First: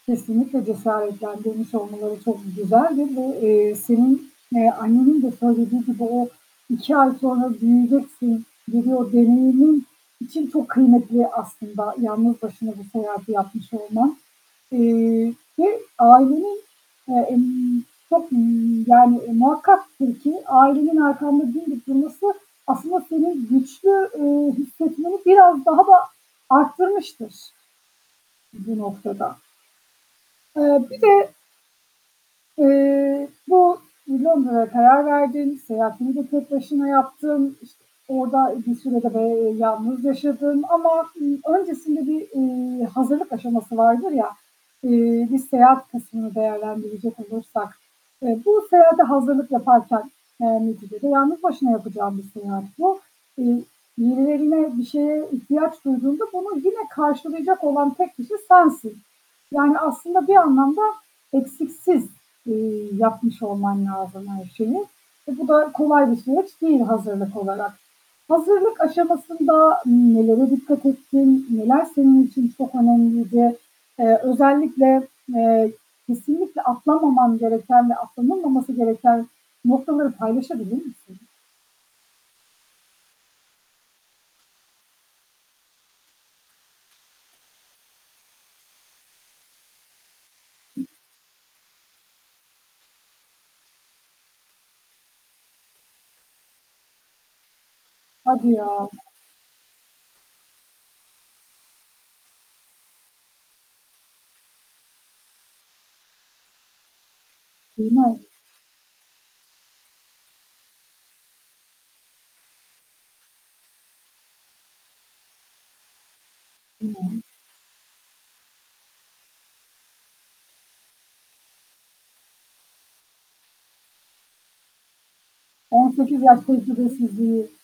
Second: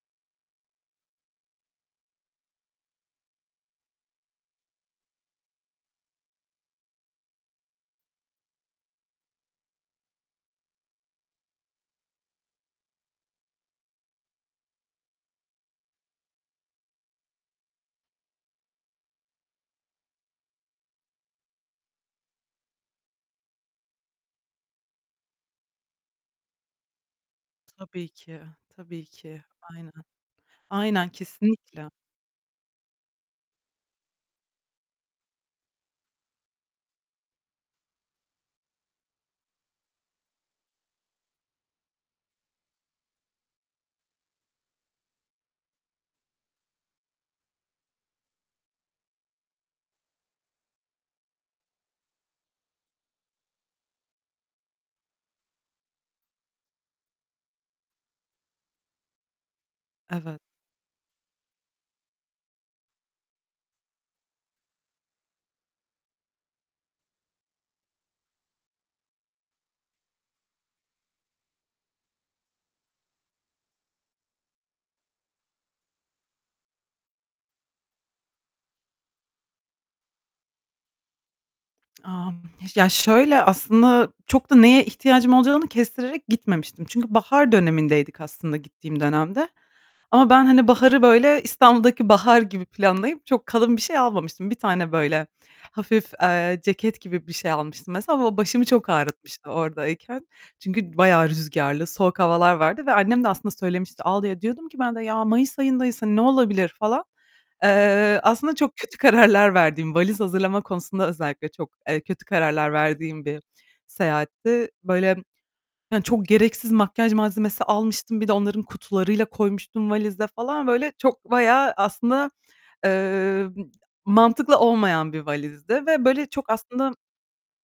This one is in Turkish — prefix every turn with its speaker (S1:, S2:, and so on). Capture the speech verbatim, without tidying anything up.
S1: Kesinlikle cesaretlendirmiş olmaları çok güzel ve bu, eee, senin, eee, annenin de söylediği gibi o iki ay sonra büyüyeceksin, [unintelligible] için çok kıymetli aslında yalnız başına bu seyahati yapmış olman. Eee, ve ailenin, eee, ımm, çok, ııı, yani muhakkaktır ki ailenin arkanda dimdik durması aslında seni güçlü, eee, hissetmeni biraz daha da arttırmıştır
S2: Tabii ki,
S1: bu
S2: tabii
S1: noktada.
S2: ki, aynen.
S1: Eee, bir
S2: Aynen
S1: de
S2: kesinlikle.
S1: eee, bu Londra'ya karar verdin. Seyahatini de tek başına yaptın. İşte, orada bir süre de, eee, yalnız yaşadın ama, ııı, öncesinde bir, ııı, hazırlık aşaması vardır ya, eee, bir seyahat kısmını değerlendirecek olursak, eee, bu seyahate hazırlık yaparken yani neticede yalnız başına yapacağın bir seyahat bu. Iıı, birilerine, bir şeye ihtiyaç duyduğunda bunu yine karşılayacak olan tek kişi sensin. Yani aslında bir
S2: Evet.
S1: anlamda eksiksiz, eee, yapmış olman lazım her şeyi ve bu da kolay bir süreç değil hazırlık olarak. Hazırlık aşamasında nelere dikkat ettin? Neler senin için çok önemliydi? Eee, özellikle, eee, kesinlikle atlamaman gereken ve atlanılmaması gereken noktaları paylaşabilir misin?
S2: Aaa, ya, şöyle aslında çok da neye ihtiyacım olacağını kestirerek gitmemiştim çünkü bahar dönemindeydik aslında gittiğim dönemde. Ama ben hani baharı böyle İstanbul'daki bahar gibi planlayıp çok kalın bir şey almamıştım. Bir tane böyle hafif, eee, ceket gibi bir şey almıştım mesela ama
S1: Hadi
S2: başımı
S1: ya.
S2: çok ağrıtmıştı oradayken çünkü bayağı rüzgarlı, soğuk havalar vardı ve annem de aslında söylemişti, [unintelligible] diyordum ki ben de "Ya, mayıs ayındayız hani ne olabilir." falan.
S1: Değil mi?
S2: Eee, aslında çok kötü kararlar verdiğim, valiz hazırlama konusunda özellikle çok, eee, kötü kararlar verdiğim bir seyahatti. Böyle hani çok gereksiz makyaj
S1: [unintelligible]
S2: malzemesi almıştım. Bir de onların kutularıyla koymuştum valize falan. Böyle çok bayağı aslında, eee, mantıklı olmayan bir valizdi
S1: on
S2: ve
S1: sekiz
S2: böyle
S1: yaş
S2: çok aslında
S1: tecrübesizliği.